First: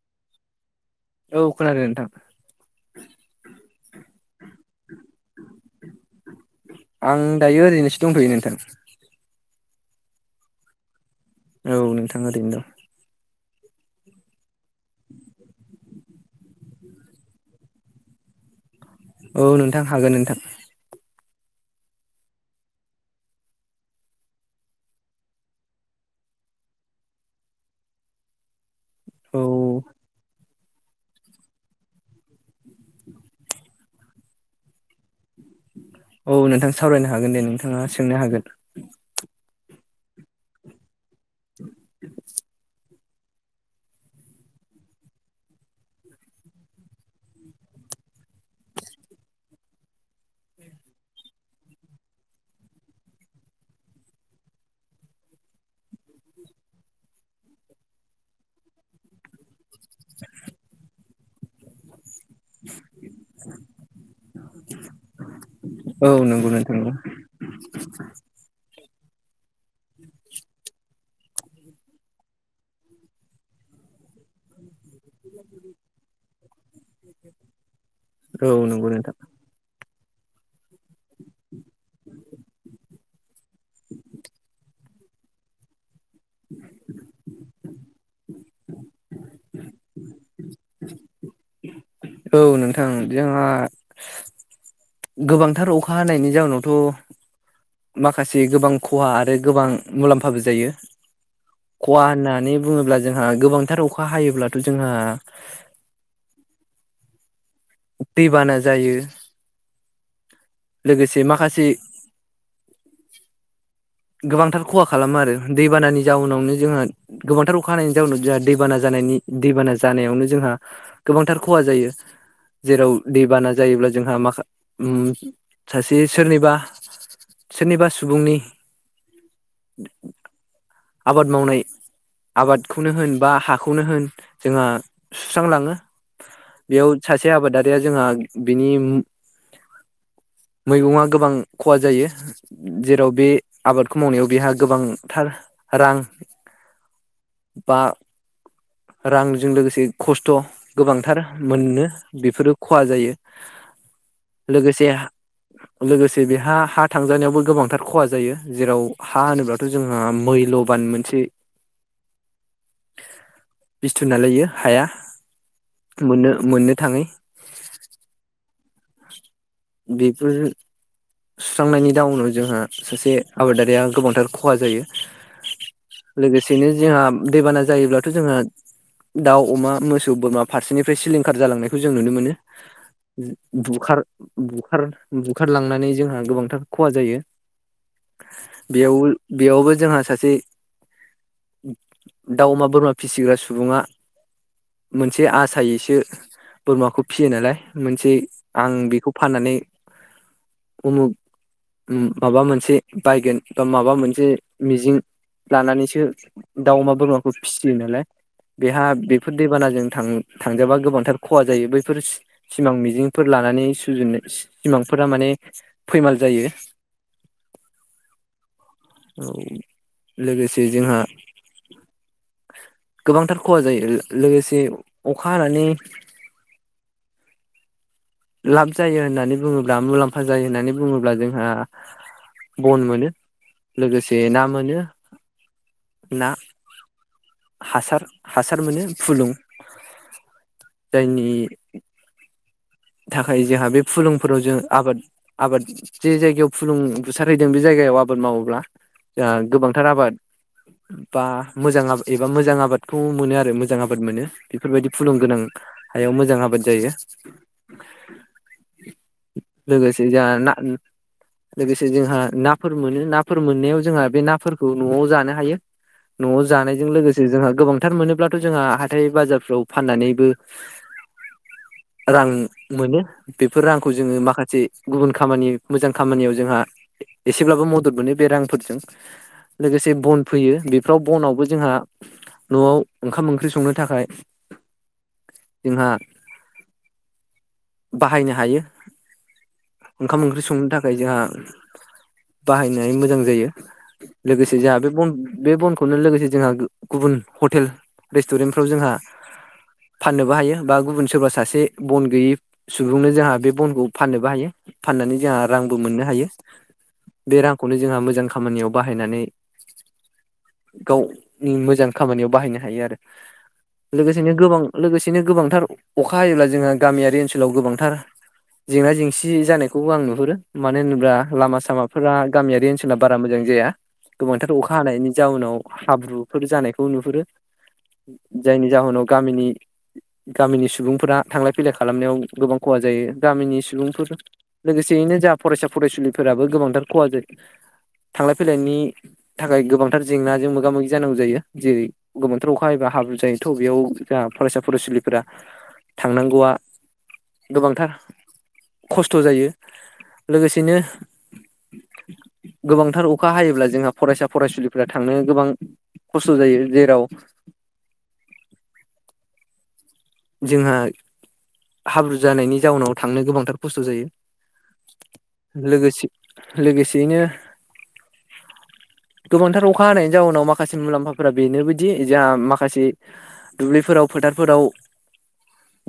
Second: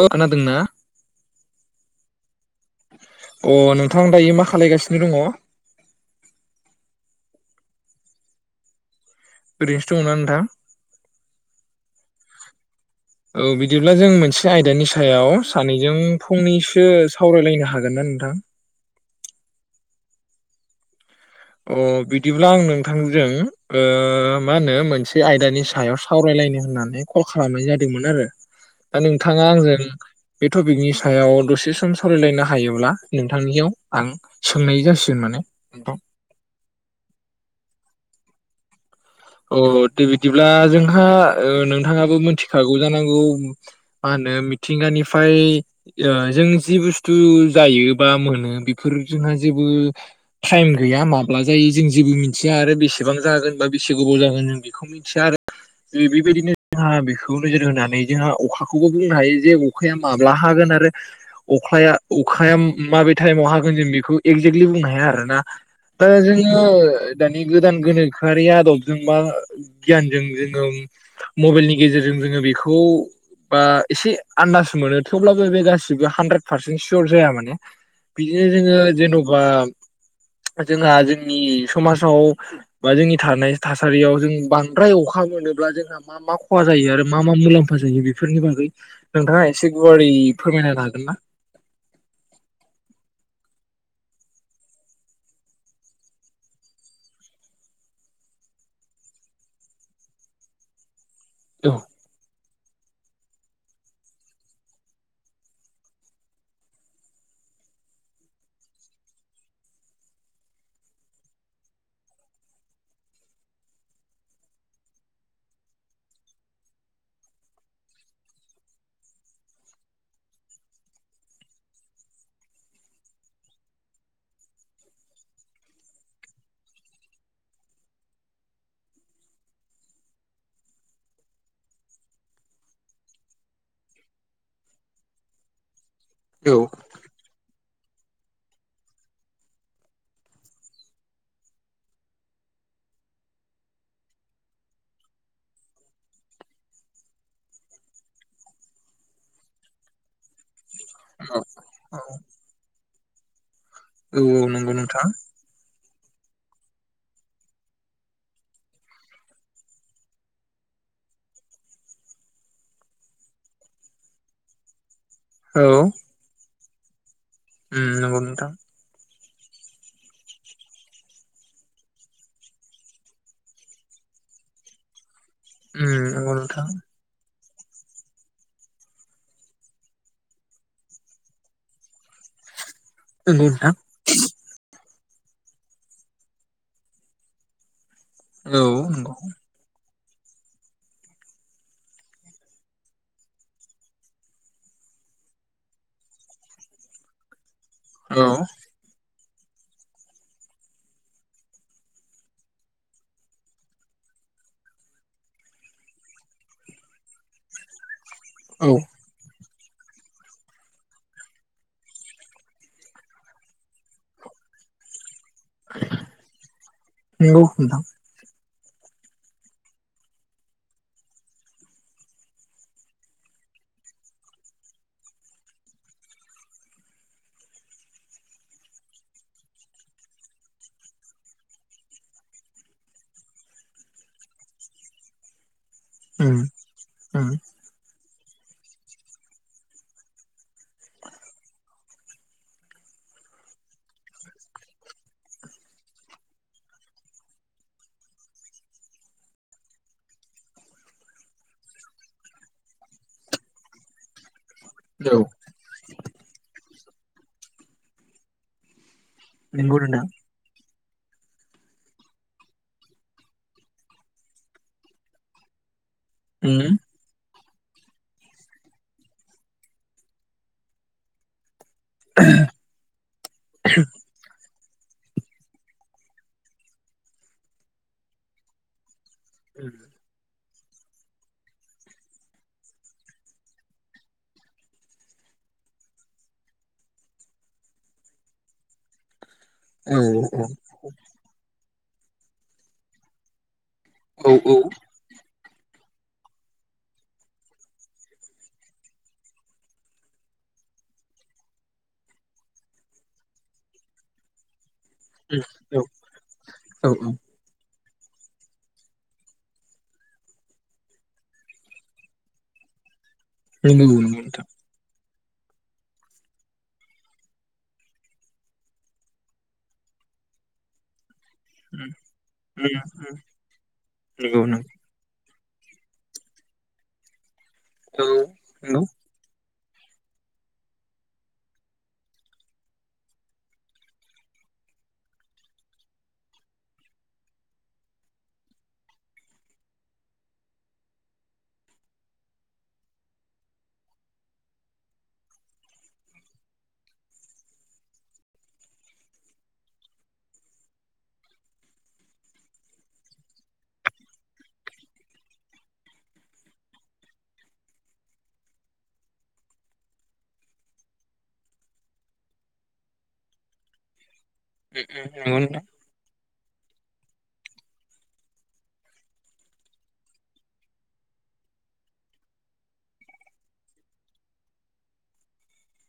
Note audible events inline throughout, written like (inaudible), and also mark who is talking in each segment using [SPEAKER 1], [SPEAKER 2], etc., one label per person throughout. [SPEAKER 1] खानादोंना
[SPEAKER 2] औ खोनादों नोंथां
[SPEAKER 1] अ नोंथां दायो मा खालायगासिनो दङ
[SPEAKER 2] आं दायो ओरैनोसो दंथ'यो नोंथां
[SPEAKER 1] ओरैनोसो दं ना नोंथां
[SPEAKER 2] औ नोंथां ओरैनो दं
[SPEAKER 1] औ बिदिब्ला जों मोनसे आयदानि सायाव सानैजों फंनैसो सावरायलायनो हागोन ना नोंथां
[SPEAKER 2] औ नोंथां हागोन नोंथां
[SPEAKER 1] अ बिदिब्ला आं नोंथांजों मा होनो मोनसे आयदानि सायाव सावरायलायनो होननानै कल खालामनाय जादोंमोन आरो दा नोंथाङा
[SPEAKER 2] औ
[SPEAKER 1] आंजों बे टपिकनि सायाव दसे सम सावरायलायनो हायोब्ला नोंथांनियाव आं सोंनाय जासिगोन माने नोंथां
[SPEAKER 2] औ नोंथां सावरायनो हागोन दे नोंथाङा सोंनो हागोन
[SPEAKER 1] अ बिदिब्ला जों नोंथाङा ओ नोंथाङाबो मिथिखागौ जानांगौ मा होनो मिथिंगानिफ्राय जों जेबुसथु जायो बा मोनो बेफोर जोंहा जेबो टाइम गैया माब्ला जायो जों जेबो मोनथिया आरो बेसेबां जागोन एसे गोबाव जागोन जों बेखौ मिथिया आरो बेबायदिनो जोंहा बेखौ नोजोर होनानै जोंहा अखाखौबो बुंनो हायो जे अखाया माब्ला हागोन आरो अखाया अखाया माबे टाइमाव हागोन जों बेखौ एगजेक्लि बुंनो हाया आरोना दा
[SPEAKER 2] औ नंगौ
[SPEAKER 1] जोङो
[SPEAKER 2] नोंथां
[SPEAKER 1] दानि गोदान गोनोखोआरिया जों मा गियानजों जोङो मबिलनि गेजेरजों जोङो बेखौ बा एसे आनदाज मोनो थेवब्लाबो बे गासिबो हानद्रेद पारसेन्ट सियर जाया माने
[SPEAKER 2] औ
[SPEAKER 1] बिदिनो
[SPEAKER 2] नंगौ
[SPEAKER 1] जोङो
[SPEAKER 2] नोंथां
[SPEAKER 1] जेन'बा जोंहा जोंनि समाजाव बा जोंनि थानाय थासारियाव जों बांद्राय अखा मोनोब्ला जोंहा मा मा खहा जायो आरो मा मा मुलाम होफाजायो बे बेफोरनि बागै नोंथाङा एसे गुवारै फोरमायनो हागोन ना?
[SPEAKER 2] औ नोंथां जोंहा गोबांथार अखा हानायनि जाउनावथ' माखासे गोबां खहा आरो गोबां मुलाम्फाबो जायो।
[SPEAKER 1] औ
[SPEAKER 2] खहा होननानै बुङोब्ला जोंहा गोबांथार अखा हायोब्लाथ' जोंहा दैबाना जायो। लोगोसे माखासे गोबांथार खहा खालामो आरो दैबानानि जाउनावनो जोंहा गोबांथार अखा हानायनि जाउनाव जोंहा दैबाना जानायनि दैबाना जानायावनो जोंहा गोबांथार खहा जायो जेराव दैबाना जायोब्ला जोंहा माखा सासे सोरनिबा सोरनिबा सुबुंनि बि (unintelligible) आबाद मावनाय आबादखौनो होन बा हाखौनो होन जोंहा सुस्रांलाङो।
[SPEAKER 1] औ
[SPEAKER 2] बेयाव सासे आबादारि जोंहा बिनि मैगङा गोबां खहा जायो जेराव बे आबादखौ मावनायाव बेहा गोबांथार रां बा रांजों लोगोसे खस्थ' गोबांथार मोनो बेफोरो खहा जायो।
[SPEAKER 1] औ औ नंगौ
[SPEAKER 2] लोगोसे
[SPEAKER 1] नोंथां
[SPEAKER 2] लोगोसे बेहा हा थांजानायावबो गोबांथार खहा जायो जेराव हा होनोबथ' जोंहा मैल' गोबान मोनसे बस्थु नालाय हाया
[SPEAKER 1] औ
[SPEAKER 2] मोनो मोनो थाङै
[SPEAKER 1] उम नंगौ नोंथां
[SPEAKER 2] बेफोर सुस्रांनायनि दउनाव जोंहा सासे आबादारिया गोबांथार खहा जायो।
[SPEAKER 1] उम नंगौ नोंथां
[SPEAKER 2] लोगोसेनो जोंहा दैबाना जायोब्लाथ' जोंहा दाउ अमा मोसौ बोरमा फारसेनिफ्राय सिलिंखार जालांनायखौ जों नुनो मोनो।
[SPEAKER 1] नंगौ नोंथां
[SPEAKER 2] बुखार बुखार बुखारलांनानै जोंहा गोबांथार खहा जायो।
[SPEAKER 1] औ
[SPEAKER 2] बेयाव
[SPEAKER 1] नंगौ
[SPEAKER 2] बेयावबो जोंहा सासे दाउ अमा बोरमा फिसिग्रा सुबुङा मोनसे आसायैसो बोरमाखौ फिसियो नालाय मोनसे
[SPEAKER 1] औ
[SPEAKER 2] आं बेखौ फाननानै उमुख माबा मोनसे बायगोन बा माबा मोनसे मिजिं लानानैसो दाउ अमा बोरमाखौ फिसियो नालाय
[SPEAKER 1] औ
[SPEAKER 2] बेहा बेफोर दैबानाजों थां थांजाबा गोबांथार खहा जायो बैफोर सिमां मिजिंफोर लानानै सुजुनो सिमांफोरा माने फैमाल जायो।
[SPEAKER 1] नंगौ नोंथां
[SPEAKER 2] औ लोगोसे जोंहा गोबांथार खहा जायो लोगोसे अखा हानानै लाब जायो होननानै बुङोब्ला मुलाम्फा जायो होननानै बुङोब्ला जोंहा बन मोनो लोगोसे ना मोनो। ना
[SPEAKER 1] उम उम
[SPEAKER 2] हासार हासार मोनो फुलुं जायनि थाखाय जोंहा बे फुलुंफोराव जों आबाद आबाद जे जायगायाव फुलुं बुसारहैदों बे जायगायाव आबाद मावोब्ला जोंहा गोबांथार आबाद बा मोजां एबा मोजां आबादखौ मोनो आरो मोजां आबाद मोनो। बेफोरबायदि
[SPEAKER 1] औ
[SPEAKER 2] फुलुंगोनां हायाव मोजां आबाद जायो। (inaudible) (inaudible)
[SPEAKER 1] नंगौ नोंथां
[SPEAKER 2] लोगोसे जाहा ना लोगोसे जोंहा नाफोर मोनो नाफोर मोननायाव जोंहा बे नाफोरखौ न'आव जानो हायो। न'आव
[SPEAKER 1] उम
[SPEAKER 2] जानायजों लोगोसे जोंहा गोबांथार मोनोब्लाथ' जोंहा हाथाइ बाजारफ्राव फाननानैबो रां मोनो बेफोर रांखौ जोंङो माखासे गुबुन खामानि मोजां खामानियाव जोंहा एसेब्लाबो मदद मोनो बे रांफोरजों। लोगोसे बनफो फैयो बेफ्राव बनावबो जोंहा न'आव ओंखाम ओंख्रि संनो थाखाय जोंहा बाहायनो हायो।
[SPEAKER 1] औ
[SPEAKER 2] ओंखाम
[SPEAKER 1] औ
[SPEAKER 2] ओंख्रि संनो थाखाय जोंहा बाहायनाय मोजां जायो।
[SPEAKER 1] औ
[SPEAKER 2] लोगोसे
[SPEAKER 1] उम
[SPEAKER 2] जाहा बे बन बे बनखौनो लोगोसे जोंहा गुबुन हटेल रेस्टुरेन्टफ्राव जोंहा फाननोबो हायो बा गुबुन सोरबा सासे बन गैयै सुबुंनो जोंहा बे बनखौ फाननोबो हायो। फाननानै जोंहा रांबो
[SPEAKER 1] औ
[SPEAKER 2] मोननो हायो
[SPEAKER 1] औ औ
[SPEAKER 2] बे रांखौनो जोंहा मोजां खामानियाव बाहायनानै गावनि मोजां खामानियाव बाहायनो हायो आरो।
[SPEAKER 1] नंगौ नंगौ
[SPEAKER 2] लोगोसेनो
[SPEAKER 1] नोंथां
[SPEAKER 2] गोबां लोगोसे दिनो गोबांथार अखा हायोब्ला जोंहा गामियारि ओनसोलाव गोबांथार जेंना जेंसि जानायखौबो आं नुहुरो मानो होनोब्ला लामा
[SPEAKER 1] उम
[SPEAKER 2] सामाफोरा
[SPEAKER 1] उम
[SPEAKER 2] गामियारि ओनसोला बारा मोजां जाया
[SPEAKER 1] नंगौ
[SPEAKER 2] गोबांथार
[SPEAKER 1] नंगौ
[SPEAKER 2] अखा हानायनि जाउनाव हाब्रुफोर जानायखौ नुहुरो।
[SPEAKER 1] औ नंगौ
[SPEAKER 2] जायनि
[SPEAKER 1] उम
[SPEAKER 2] जाहोनाव गामिनि गामिनि सुबुंफोरा थांलाय फैलाय खालामनायाव गोबां खहा जायो गामिनि सुबुंफोर लोगोसेयैनो जा फरायसा फरायसुलिफोराबो गोबांथार खहा जायो थांलाय फैलायनि थाखाय गोबांथार जेंनाजों मोगा मोगि जानांगौ जायो जेरै गोबांथार अखा हायोबा हाब्रु जायोथ' बेयाव जा फरायसा फरायसुलिफोरा थांनांगौआ गोबांथार खस्थ' जायो लोगोसेनो गोबांथार अखा हायोब्ला जोंहा फरायसा फरायसुलिफोरा थांनो गोबां खस्थ' जायो जेराव जोंहा हाब्रु जानायनि जाउनाव थांनो गोबांथार खस्थ' जायो।
[SPEAKER 1] उम उम नंगौ नोंथां
[SPEAKER 2] लोगोसे लोगोसेयैनो गोबांथार अखा हानायनि जाउनाव माखासे मुलाम्फाफोरा बेनोबोदि जोंहा माखासे दुब्लिफोराव फोथारफोराव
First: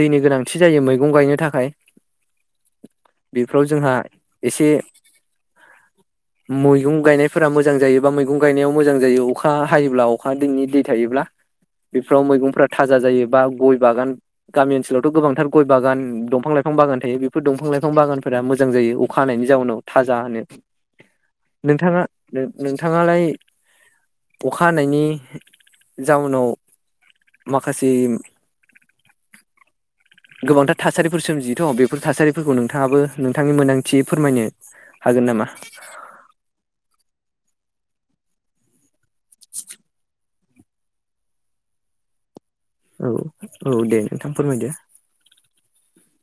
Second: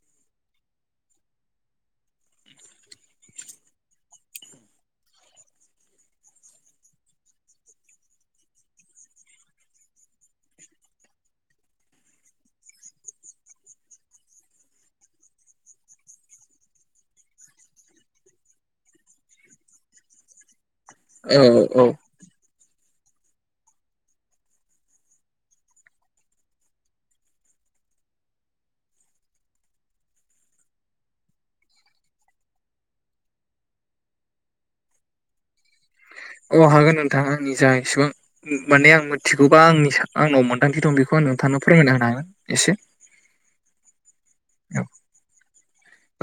[SPEAKER 2] दैनि गोनांथि जायो मैगं गायनो थाखाय बेफोराव जोंहा एसे मैगं गाइनायफोरा मोजां बा मैगं गाइनायाव मोजां जायो अखा हायोब्ला अखानि दै थायोब्ला बेफोराव मैगंफोरा थाजा जायो बा गय बागान गामि ओनसोलावथ' गोबांथार गय बागान दंफां लाइफां बागान थायो बेफोर दंफां लाइफां बागानफोरा मोजां जायो अखा हानायनि जाउनाव थाजानो
[SPEAKER 1] औ औ
[SPEAKER 2] नोंथांङा नो नों नोंथाङालाय अखा हानायनि जाउनाव माखासे गोबांथार थासारिफोर सोमजियोथ' बेफोर थासारिफोरखौ नोंथांङाबो नोंथांनि मोन्दांथियै फोरमायनो हागोन नामा?
[SPEAKER 1] अ हागोन नोंथां आंनि जा इसिबां माने आं थिगौबा आंनि सा आंनाव मोनदांथि दं बेखौ आं नोंथांनो फोरमायना होनो हागोन एसे
[SPEAKER 2] औ औ दे नोंथां फोरमायदो
[SPEAKER 1] औ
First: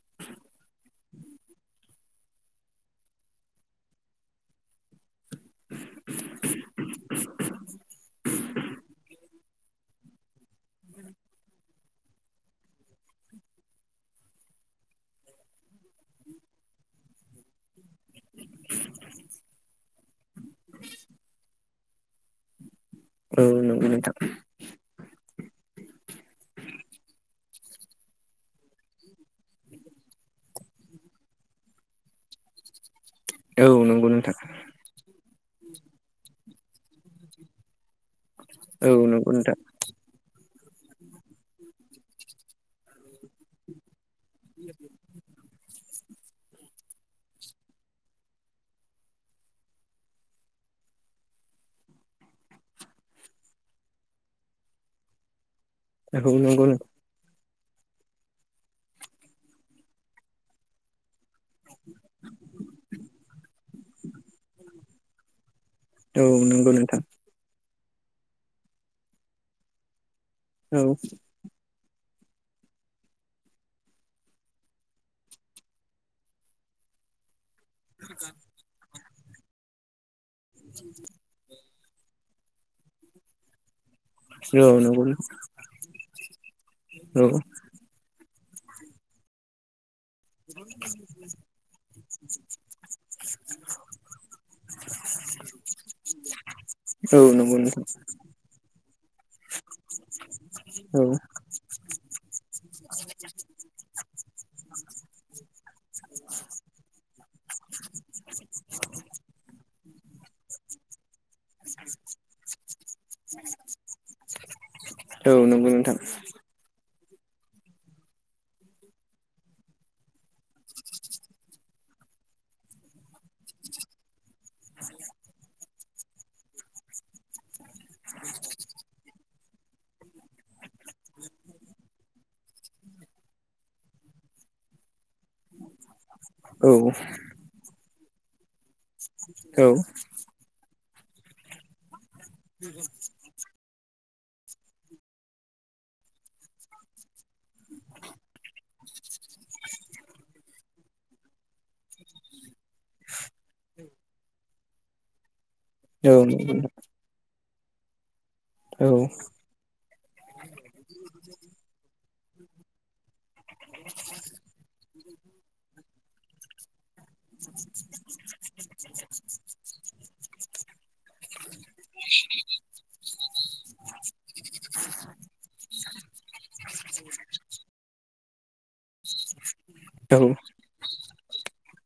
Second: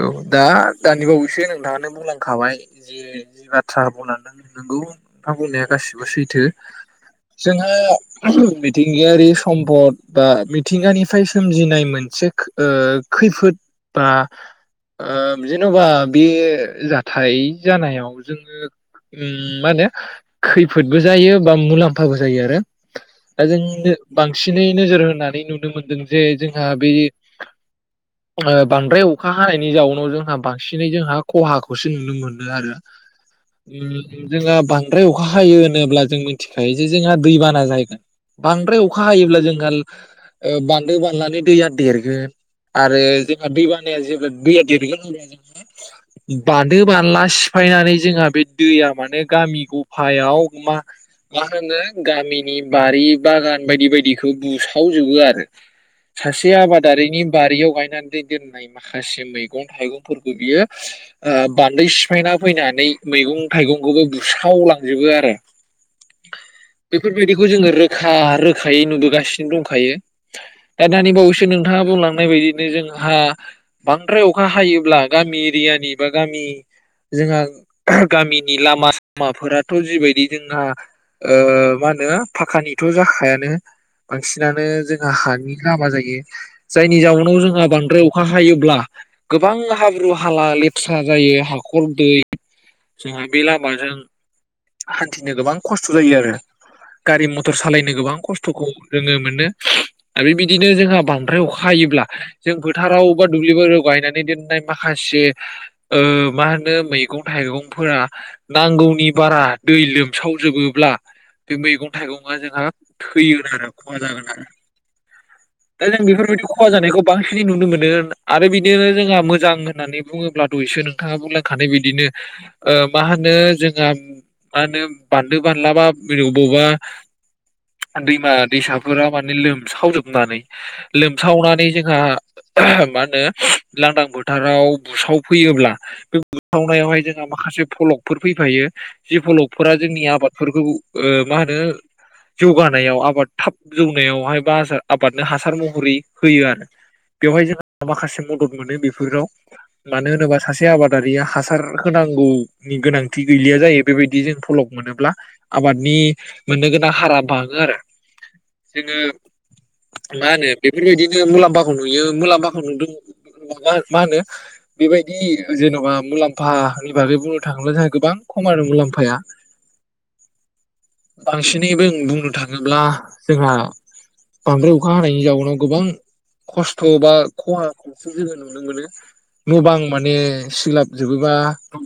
[SPEAKER 1] औ दा दानि बावैसो नोंथाङानो बुंलांखाबाय जे जि बाथ्रा बुंलांदों नोंगौ नोंथां बुंनाया गासिबो सैथो जोंहा मिथिंगायारि सम्पद बा मिथिंगानिफ्राय सोमजिनाय मोनसे ओ खैफोद बा ओ जेन'बा बे जाथाय जानायाव जोङो मा होनो खैफोदबो जायो बा मुला म्फाबो जायो आरो दा
[SPEAKER 2] औ
[SPEAKER 1] जों
[SPEAKER 2] नंगौ नोंथां
[SPEAKER 1] बांसिनै नोजोर होनानै नुनो मोनदों जे जोंहा बे बांद्राय अ खा हानायनि जाउनाव जोंहा बांसिनै जोंहा खहाखौसो नुनो मोनो आरो
[SPEAKER 2] औ नंगौ नोंथां
[SPEAKER 1] जोंहा बांद्राय अखा हायो होनोब्ला जों मिथिखायो जे जोंहा दैबाना जागोन बांद्राय
[SPEAKER 2] औ
[SPEAKER 1] अखा
[SPEAKER 2] नंगौ
[SPEAKER 1] हायोब्ला
[SPEAKER 2] नोंथां
[SPEAKER 1] जोंहा ओ बान्दो बानलानि दैया देरगोन आरो जोंहा दैबा नाया (inaudible) बान्दो बानला सिफायनानै जोंहा बे दैया माने गामि गफायाव मा मा होनो गामिनि बारि बागान बायदि बायदिखौ बुसावजोबो आरो सासे आबादारिनि बारियाव गायनानै दै दोननाय माखासे मैगं थाइगंफोरखौ बियो ओ बान्दो सिफायना फैनानै मैगं थाइगंखौबो बुस्रावलांजोबो आरो
[SPEAKER 2] औ नंगौ औ नंगौ नोंथां
[SPEAKER 1] बेफोरबायदिखौ जोङो रोखा रोखायै नुबोगासिनो दंखायो
[SPEAKER 2] औ
[SPEAKER 1] दा दानि बावैसो नोंथाङा बुंलां नाय बायदिनो जोंहा बांद्राय अखा हायोब्ला गामि एरियानि बा गामि जोंहा गामिनि लामा माफोराथ' जिबायदि जोंहा मा हो नो फाखानिथ' जाखायानो बांसिनानो
[SPEAKER 2] औ नंगौ
[SPEAKER 1] जोंहा हानि लामा जायो जायनि
[SPEAKER 2] औ
[SPEAKER 1] जाउनाव जोंहा बांद्राय अखा हायो ब्ला गोबां हा ब्रु हाला लेथ्रा जायो हाखर दै जोंहा बे लामाजों हान्थिनो गोबां खस्थ' जायो आरो
[SPEAKER 2] औ
[SPEAKER 1] गारि मथर
[SPEAKER 2] नंगौ नोंथां
[SPEAKER 1] सालायनो गोबां खस्थ'खौ (unintelligible) मोनदो आरो बेबायदिनो
[SPEAKER 2] औ
[SPEAKER 1] जोंहा बांद्राय अखा हायोब्ला जों फोथाराव दुब्लि बारियाव गायनानै (unintelligible) माखासे मा होनो मैगं थाइगंफोरा नांगौनि बारा दै लोम सावजोबोब्ला। बे मैगं थाइगं आ जोंहा थैयोन आरो खहा जागोन आरो नोंथां
[SPEAKER 2] औ नंगौ
[SPEAKER 1] दा
[SPEAKER 2] नोंथां
[SPEAKER 1] जों बेफोरबायदि खहा जानायखौ बांसिनै नुनो मोनो। आरो बिदिनो जोंहा मोजां होननानै बुङोब्ला दहायसो नोंथाङा बुंलांखानाय बिदिनो मा होनो जोंहा मा होनो बान्दो बानलाबा बबावबा दैमा दैसाफोरा माने लोमसावजोबनानै लोमसावनानै जोंहा लांदां फोथाराव बुसाव फैयोब्ला? (unintelligible)
[SPEAKER 2] औ औ
[SPEAKER 1] जोंहा माखासे फलं फोर फैफायो जि
[SPEAKER 2] औ
[SPEAKER 1] फलकफोरा
[SPEAKER 2] औ
[SPEAKER 1] जोंनि आबादफोरखौ। मा होनो जौगा नायाव आबाद थाब जौनायावहाय बार आबादनो हासार महरै होयो आरो बेवहाय जोंहा माखासे मदद मोनो बेफोराव मानो होनोबा सासे आबादारिया हासार होनांगौनि गोनांथि गैलिया जायो बेबायदि जों फलक मोनोब्ला। आबादनि मोननो गोनां हारा बाग आरो जोङो मा होनो बेफोरबायदिनो मुलाम्फाखौ नुयो। मुलाम्फा (unintelligible) मा होनो बेबायदि जेन'बा मुलाम्फानि बागै बुंनो थाङोब्ला जोंहा गोबां खम आरो मुलाम्फाया। बांसिनैबो बुंनो थाङोब्ला जोंहा बांद्राय अखा हानायनि जाउनाव गोबां खस्थ' बा खहाखौसो जोङो नुनो मोनो। न बां माने सिलाप जोबोबा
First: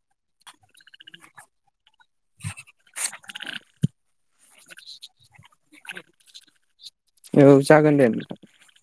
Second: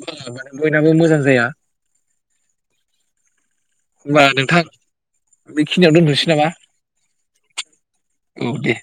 [SPEAKER 1] मे बयनाबो मोजां जाया होनबा नोंथां बेखिनियाव दोनथ'नोसै नामा।
[SPEAKER 2] औ जागोन दे
[SPEAKER 1] औ दे